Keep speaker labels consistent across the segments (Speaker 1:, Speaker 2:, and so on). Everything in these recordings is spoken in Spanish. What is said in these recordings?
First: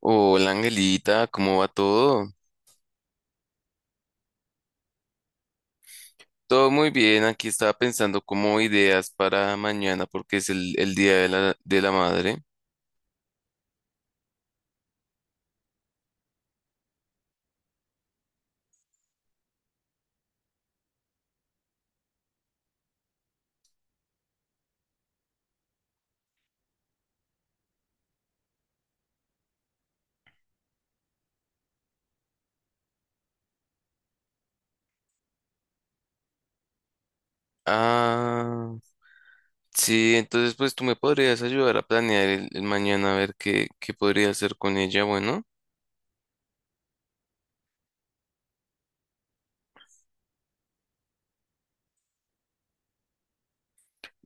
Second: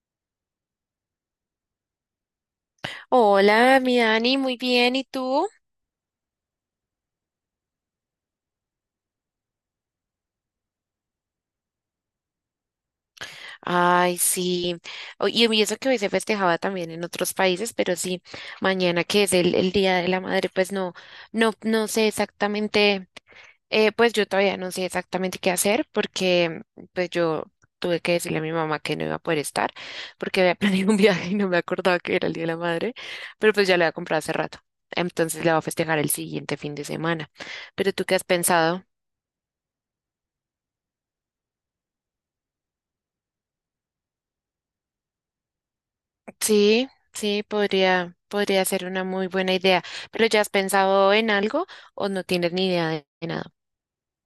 Speaker 1: Hola Angelita, ¿cómo va todo?
Speaker 2: Hola, mi Dani, muy bien, ¿y tú?
Speaker 1: Todo muy bien, aquí estaba pensando como ideas para mañana porque es el Día de la Madre.
Speaker 2: Ay, sí, y eso que hoy se festejaba también en otros países, pero sí, mañana que es el Día de la Madre, pues no, no sé exactamente, pues yo todavía no sé exactamente qué hacer porque pues yo tuve que decirle a mi mamá que no iba a poder estar porque había planeado un viaje y no me acordaba que era el Día de la Madre, pero pues ya lo había comprado hace rato, entonces la voy a festejar el siguiente fin de semana. ¿Pero tú qué has
Speaker 1: Ah,
Speaker 2: pensado?
Speaker 1: sí, entonces pues tú me podrías ayudar a planear el mañana a ver qué podría hacer con ella, bueno.
Speaker 2: Sí, sí, podría ser una muy buena idea. ¿Pero ya has pensado en algo o no tienes ni idea de nada?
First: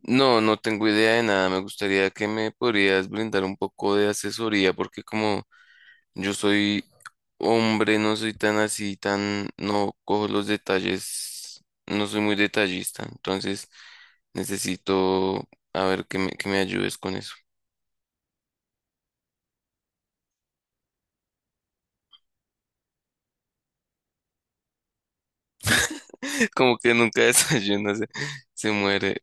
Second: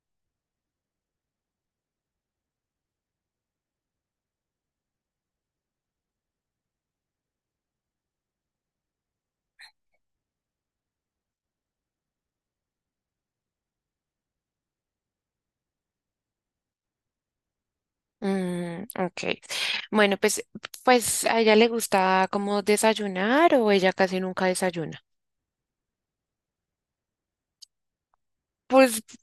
Speaker 1: No, no tengo idea de nada, me gustaría que me podrías brindar un poco de asesoría porque como yo soy hombre, no soy tan así, tan, no cojo los detalles, no soy muy detallista, entonces necesito, a ver, que me ayudes con eso.
Speaker 2: Mm, ok. Bueno, pues a ella le gusta como desayunar o ella casi nunca desayuna.
Speaker 1: Como que nunca desayuna, se
Speaker 2: Pues,
Speaker 1: muere.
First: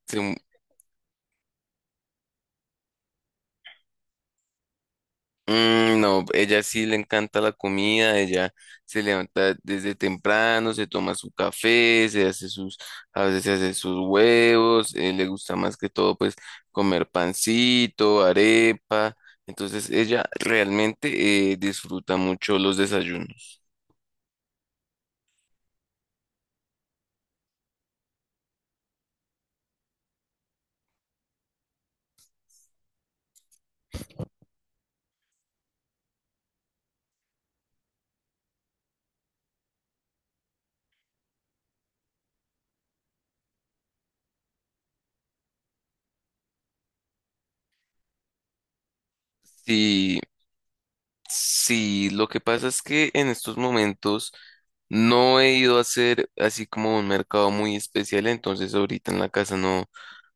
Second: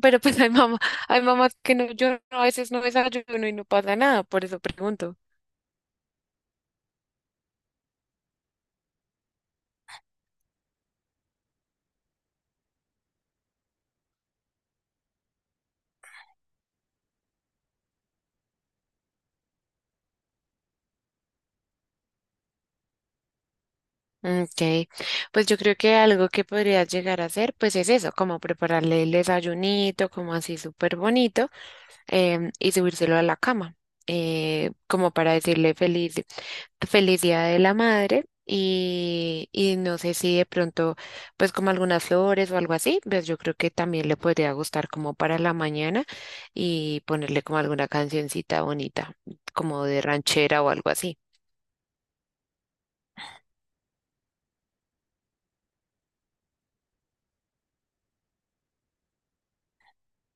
Speaker 2: pero pues hay mamá, hay mamás que no, yo no, a veces no desayuno y no pasa nada, por eso pregunto.
Speaker 1: Mm, no, ella sí le encanta la comida, ella se levanta desde temprano, se toma su café, se hace sus, a veces se hace sus huevos, le gusta más que todo pues comer pancito, arepa, entonces ella realmente disfruta mucho los desayunos.
Speaker 2: Ok, pues yo creo que algo que podrías llegar a hacer, pues es eso, como prepararle el desayunito, como así súper bonito. Y subírselo a la cama, como para decirle feliz, feliz Día de la Madre. Y no sé si de pronto, pues como algunas flores o algo así, pues yo creo que también le podría gustar como para la mañana y ponerle como alguna cancioncita bonita, como de
Speaker 1: Sí,
Speaker 2: ranchera o algo así.
Speaker 1: sí, lo que pasa es que en estos momentos no he ido a hacer así como un mercado muy especial, entonces ahorita en la casa no,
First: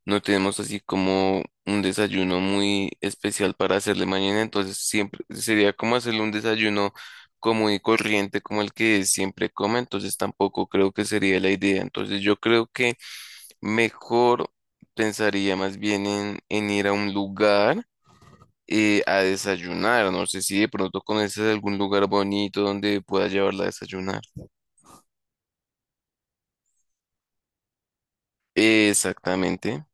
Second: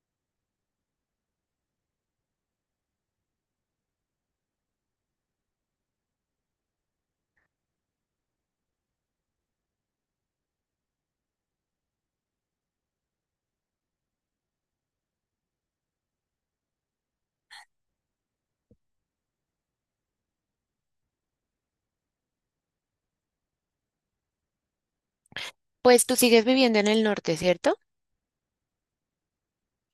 Speaker 1: no tenemos así como un desayuno muy especial para hacerle mañana, entonces siempre sería como hacerle un desayuno común y corriente como el que siempre come, entonces tampoco creo que sería la idea, entonces yo creo que mejor pensaría más bien en ir a un lugar a desayunar. No sé si de pronto conoces algún lugar bonito donde pueda llevarla a desayunar.
Speaker 2: Pues tú sigues viviendo en el norte, ¿cierto?
Speaker 1: Exactamente.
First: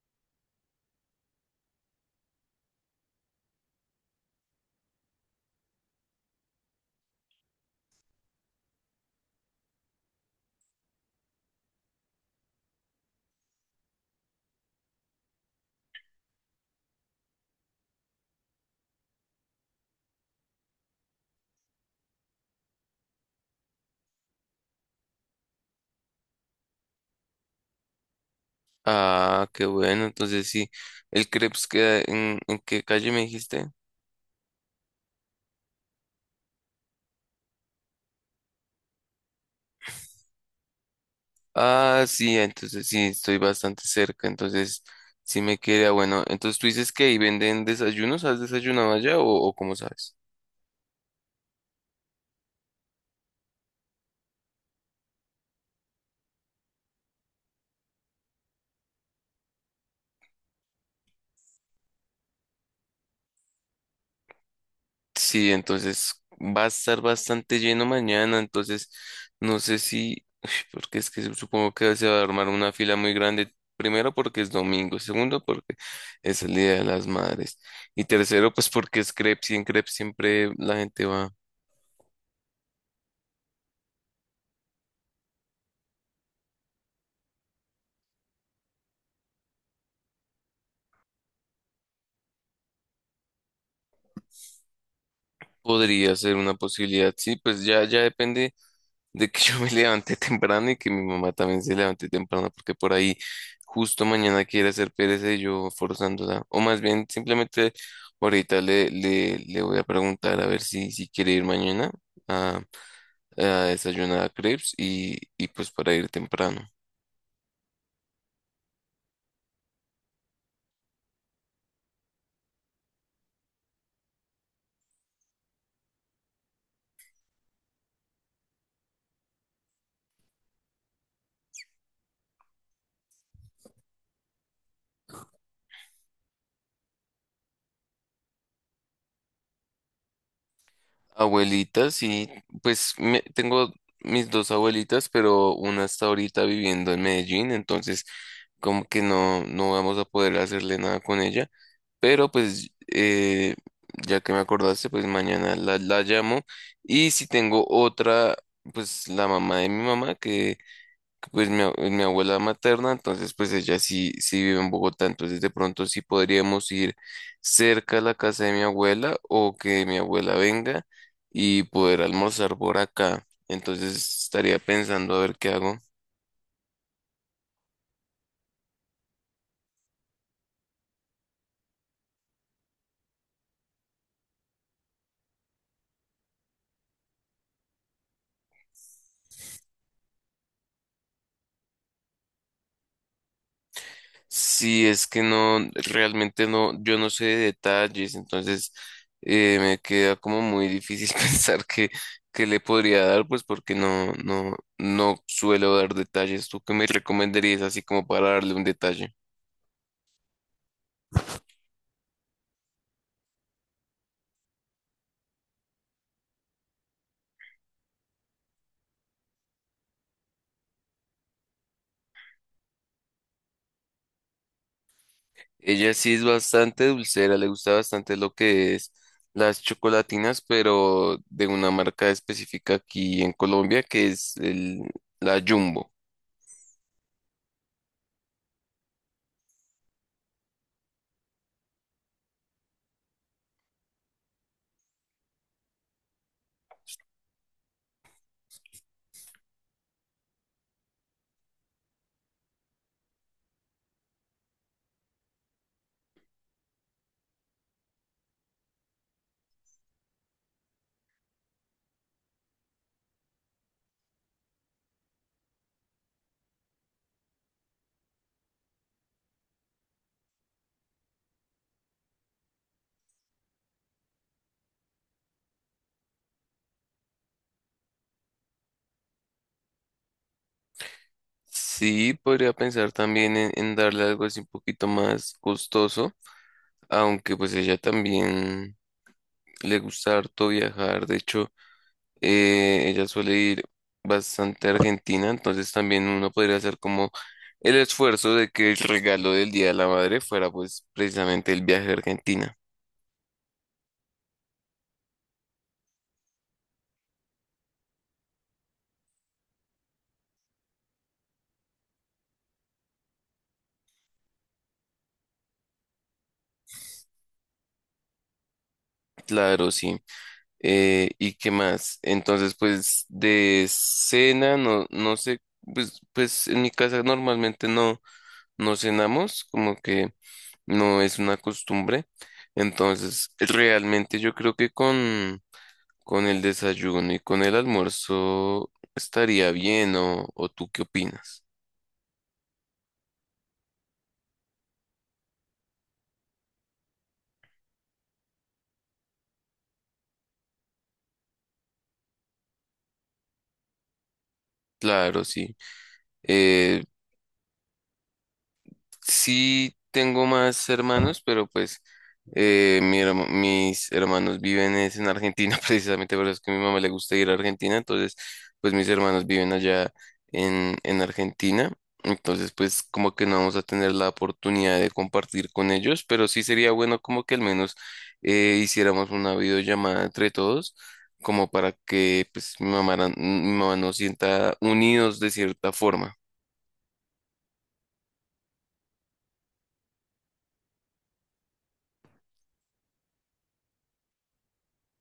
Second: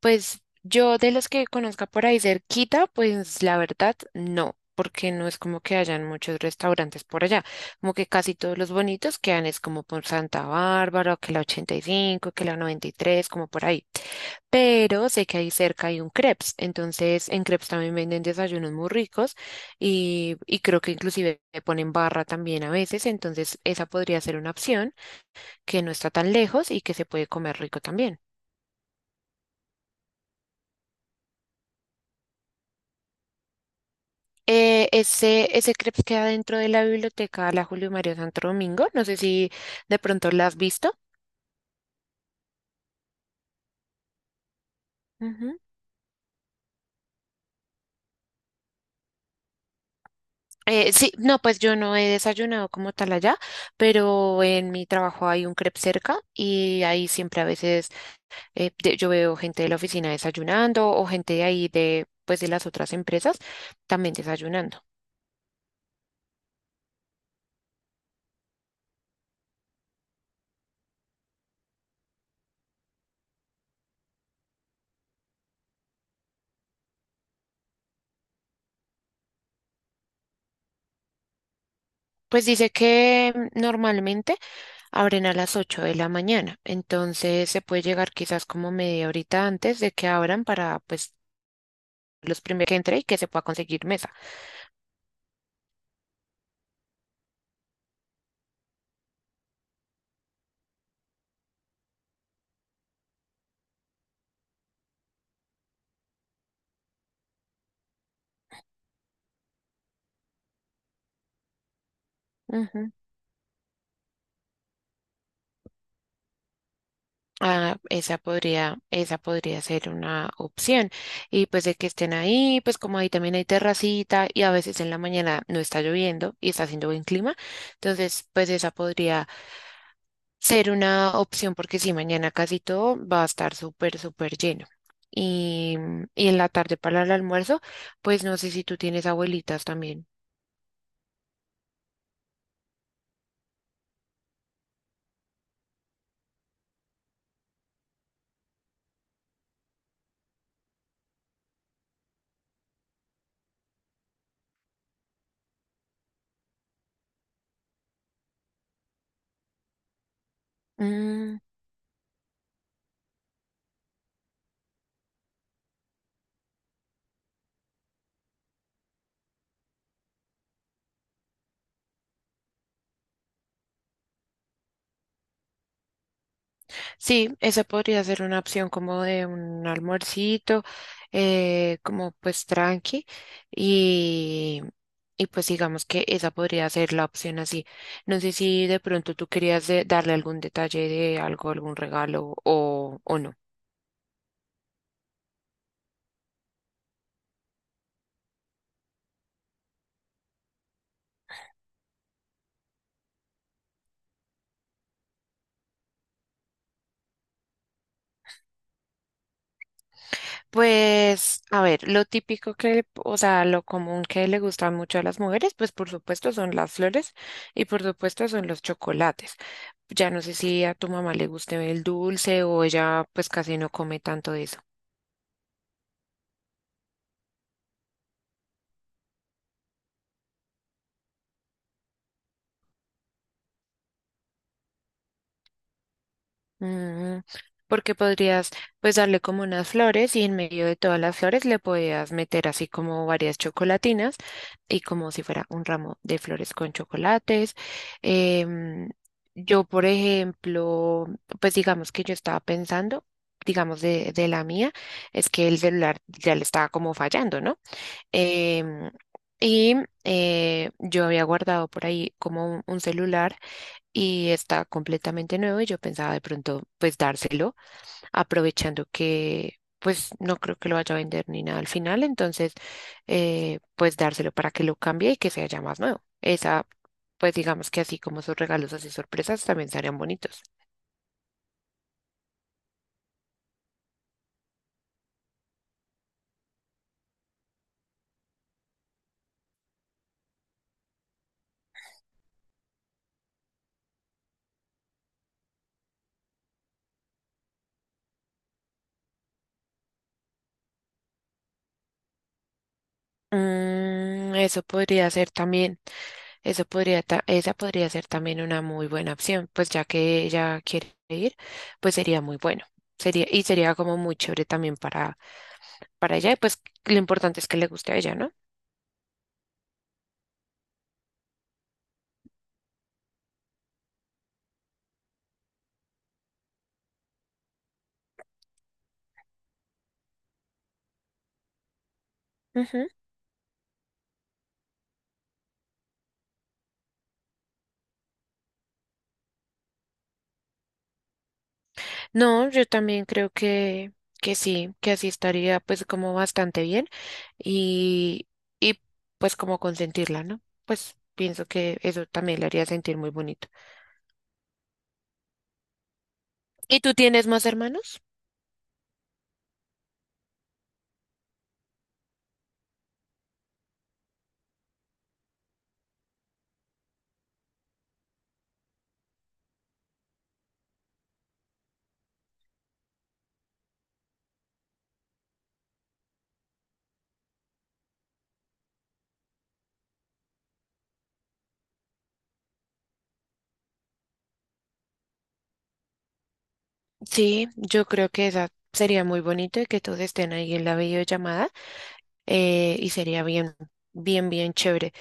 Speaker 2: Pues yo de los que conozca por ahí cerquita, pues la verdad no, porque no es como que hayan muchos restaurantes por allá, como que casi todos los bonitos quedan es como por Santa Bárbara, que la 85, que la 93, como por ahí. Pero sé que ahí cerca hay un crepes, entonces en crepes también venden desayunos muy ricos y creo que inclusive le ponen barra también a veces, entonces esa podría ser una opción que no está tan lejos y que se puede comer rico también.
Speaker 1: Ah, qué bueno. Entonces sí, el crepes queda ¿en qué calle me dijiste?
Speaker 2: Ese crepes queda dentro de la biblioteca La Julio Mario Santo Domingo. No sé si de pronto la has visto.
Speaker 1: Ah, sí, entonces sí, estoy bastante cerca. Entonces sí me
Speaker 2: Ujú.
Speaker 1: queda bueno. Entonces tú dices que ahí venden desayunos. ¿Has desayunado allá o cómo sabes?
Speaker 2: Sí, no, pues yo no he desayunado como tal allá, pero en mi trabajo hay un crepe cerca y ahí siempre a veces yo veo gente de la oficina desayunando o gente de ahí de, pues de las otras empresas también desayunando.
Speaker 1: Sí, entonces va a estar bastante lleno mañana, entonces no sé si, uy, porque es que supongo que se va a armar una fila muy grande, primero porque es domingo, segundo porque es el Día de las Madres y tercero pues porque es crepes y en crepes siempre la gente va,
Speaker 2: Pues dice que normalmente abren a las 8 de la mañana, entonces se puede llegar quizás como media horita antes de que abran para pues los primeros que entre y que se pueda conseguir mesa.
Speaker 1: podría ser una posibilidad, sí, pues ya, ya depende de que yo me levanté temprano y que mi mamá también se levante temprano, porque por ahí justo mañana quiere hacer pereza y yo forzándola. O más bien, simplemente ahorita le voy a preguntar a ver si, si quiere ir mañana a,
Speaker 2: Ujú.
Speaker 1: a desayunar a Crepes y pues para ir temprano.
Speaker 2: Ah, esa podría ser una opción. Y pues de que estén ahí, pues como ahí también hay terracita y a veces en la mañana no está lloviendo y está haciendo buen clima, entonces pues esa podría ser una opción porque si mañana casi todo va a estar súper, súper lleno. Y, y en la tarde para el almuerzo, pues no sé si tú tienes abuelitas también.
Speaker 1: Abuelitas, sí, pues tengo mis dos abuelitas, pero una está ahorita viviendo en Medellín, entonces como que no, no vamos a poder hacerle nada con ella, pero pues ya que me acordaste, pues mañana la llamo y si tengo otra, pues la mamá de mi mamá que... Pues mi abuela materna, entonces pues ella sí, sí vive en Bogotá, entonces de pronto sí podríamos ir cerca a la casa de mi abuela o que mi abuela venga y poder almorzar por acá. Entonces estaría pensando a ver qué hago.
Speaker 2: Sí, esa podría ser una opción como de un almuercito, como pues tranqui y, y pues digamos que esa podría ser la opción así. No sé si de pronto tú querías darle algún detalle de algo, algún regalo o no.
Speaker 1: Si es que no, realmente no, yo no sé de detalles, entonces me queda como muy difícil pensar que le podría dar, pues porque no, no, no suelo dar detalles. ¿Tú qué me recomendarías así como para darle un detalle?
Speaker 2: Pues a ver, lo típico que, o sea, lo común que le gusta mucho a las mujeres, pues por supuesto son las flores y por supuesto son los chocolates. Ya no sé si a tu mamá le guste el dulce o ella pues casi no come tanto de eso.
Speaker 1: Ella sí es bastante dulcera, le gusta bastante lo que es las chocolatinas, pero de una marca específica aquí en Colombia que es el, la Jumbo.
Speaker 2: Mm, porque podrías pues darle como unas flores y en medio de todas las flores le podías meter así como varias chocolatinas y como si fuera un ramo de flores con chocolates. Em, yo, por ejemplo, pues digamos que yo estaba pensando, digamos de la mía, es que el celular ya le estaba como fallando, ¿no? Em, y yo había guardado por ahí como un celular y está completamente nuevo y yo pensaba de pronto pues dárselo, aprovechando que pues no creo que lo vaya a vender ni nada al final, entonces pues dárselo para que lo cambie y que sea ya más nuevo. Esa, pues digamos que así como sus regalos así sorpresas también estarían bonitos.
Speaker 1: Sí, podría pensar también en darle algo así un poquito más costoso, aunque pues ella también le gusta harto viajar. De hecho, ella suele ir bastante a Argentina, entonces también uno podría hacer como el esfuerzo de que el regalo del Día de la Madre fuera pues precisamente el viaje a Argentina.
Speaker 2: Mm, eso podría ser también. Esa podría ser también una muy buena opción, pues ya que ella quiere ir, pues sería muy bueno. Sería, y sería como muy chévere también para ella, y pues lo importante es que le guste a ella, ¿no?
Speaker 1: Claro, sí. ¿Y qué más? Entonces, pues de cena, no, no sé, pues en mi casa normalmente no, no cenamos, como que no es una costumbre.
Speaker 2: Ujú.
Speaker 1: Entonces, realmente yo creo que con el desayuno y con el almuerzo estaría bien, o tú qué opinas?
Speaker 2: No, yo también creo que sí, que así estaría pues como bastante bien y, y pues como consentirla, ¿no? Pues pienso que eso también le haría sentir muy bonito.
Speaker 1: Claro, sí.
Speaker 2: ¿Y
Speaker 1: Eh,
Speaker 2: tú tienes más hermanos?
Speaker 1: sí, tengo más hermanos, pero pues mis hermanos viven es en Argentina, precisamente por eso es que a mi mamá le gusta ir a Argentina, entonces pues mis hermanos viven allá en Argentina, entonces pues como que no vamos a tener la oportunidad de compartir con ellos, pero sí sería bueno como que al menos hiciéramos una videollamada entre todos, como para que pues mi mamá nos sienta unidos de cierta forma.
Speaker 2: Sí, yo creo que esa sería muy bonito y que todos estén ahí en la videollamada y sería bien, bien chévere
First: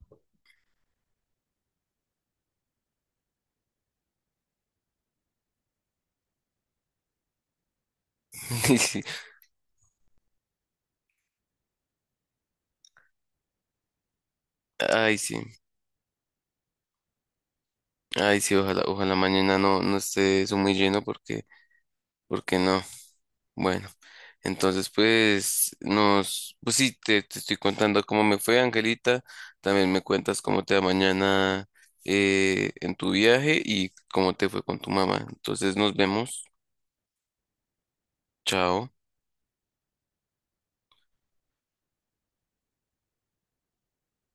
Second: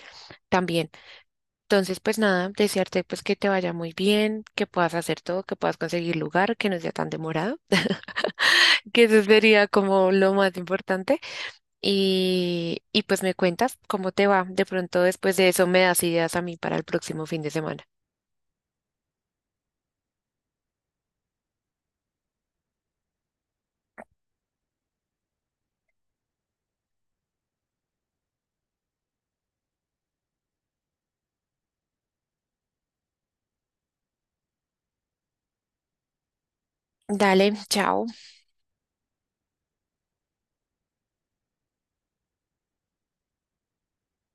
Speaker 2: también. Entonces, pues nada, desearte pues que te vaya muy bien, que puedas hacer todo, que puedas conseguir lugar, que no sea tan demorado,
Speaker 1: Y sí,
Speaker 2: que eso sería como lo más importante. Y pues me cuentas cómo te va. De pronto
Speaker 1: ay, sí.
Speaker 2: después de eso me das ideas a mí para el próximo fin de semana.
Speaker 1: Ay, sí, ojalá, ojalá mañana no, no esté eso muy lleno porque, porque no. Bueno, entonces pues nos, pues sí, te estoy contando cómo me fue, Angelita. También me cuentas cómo te va mañana en tu viaje y cómo te fue con tu mamá. Entonces nos vemos.
Speaker 2: Dale, chao.
Speaker 1: Chao.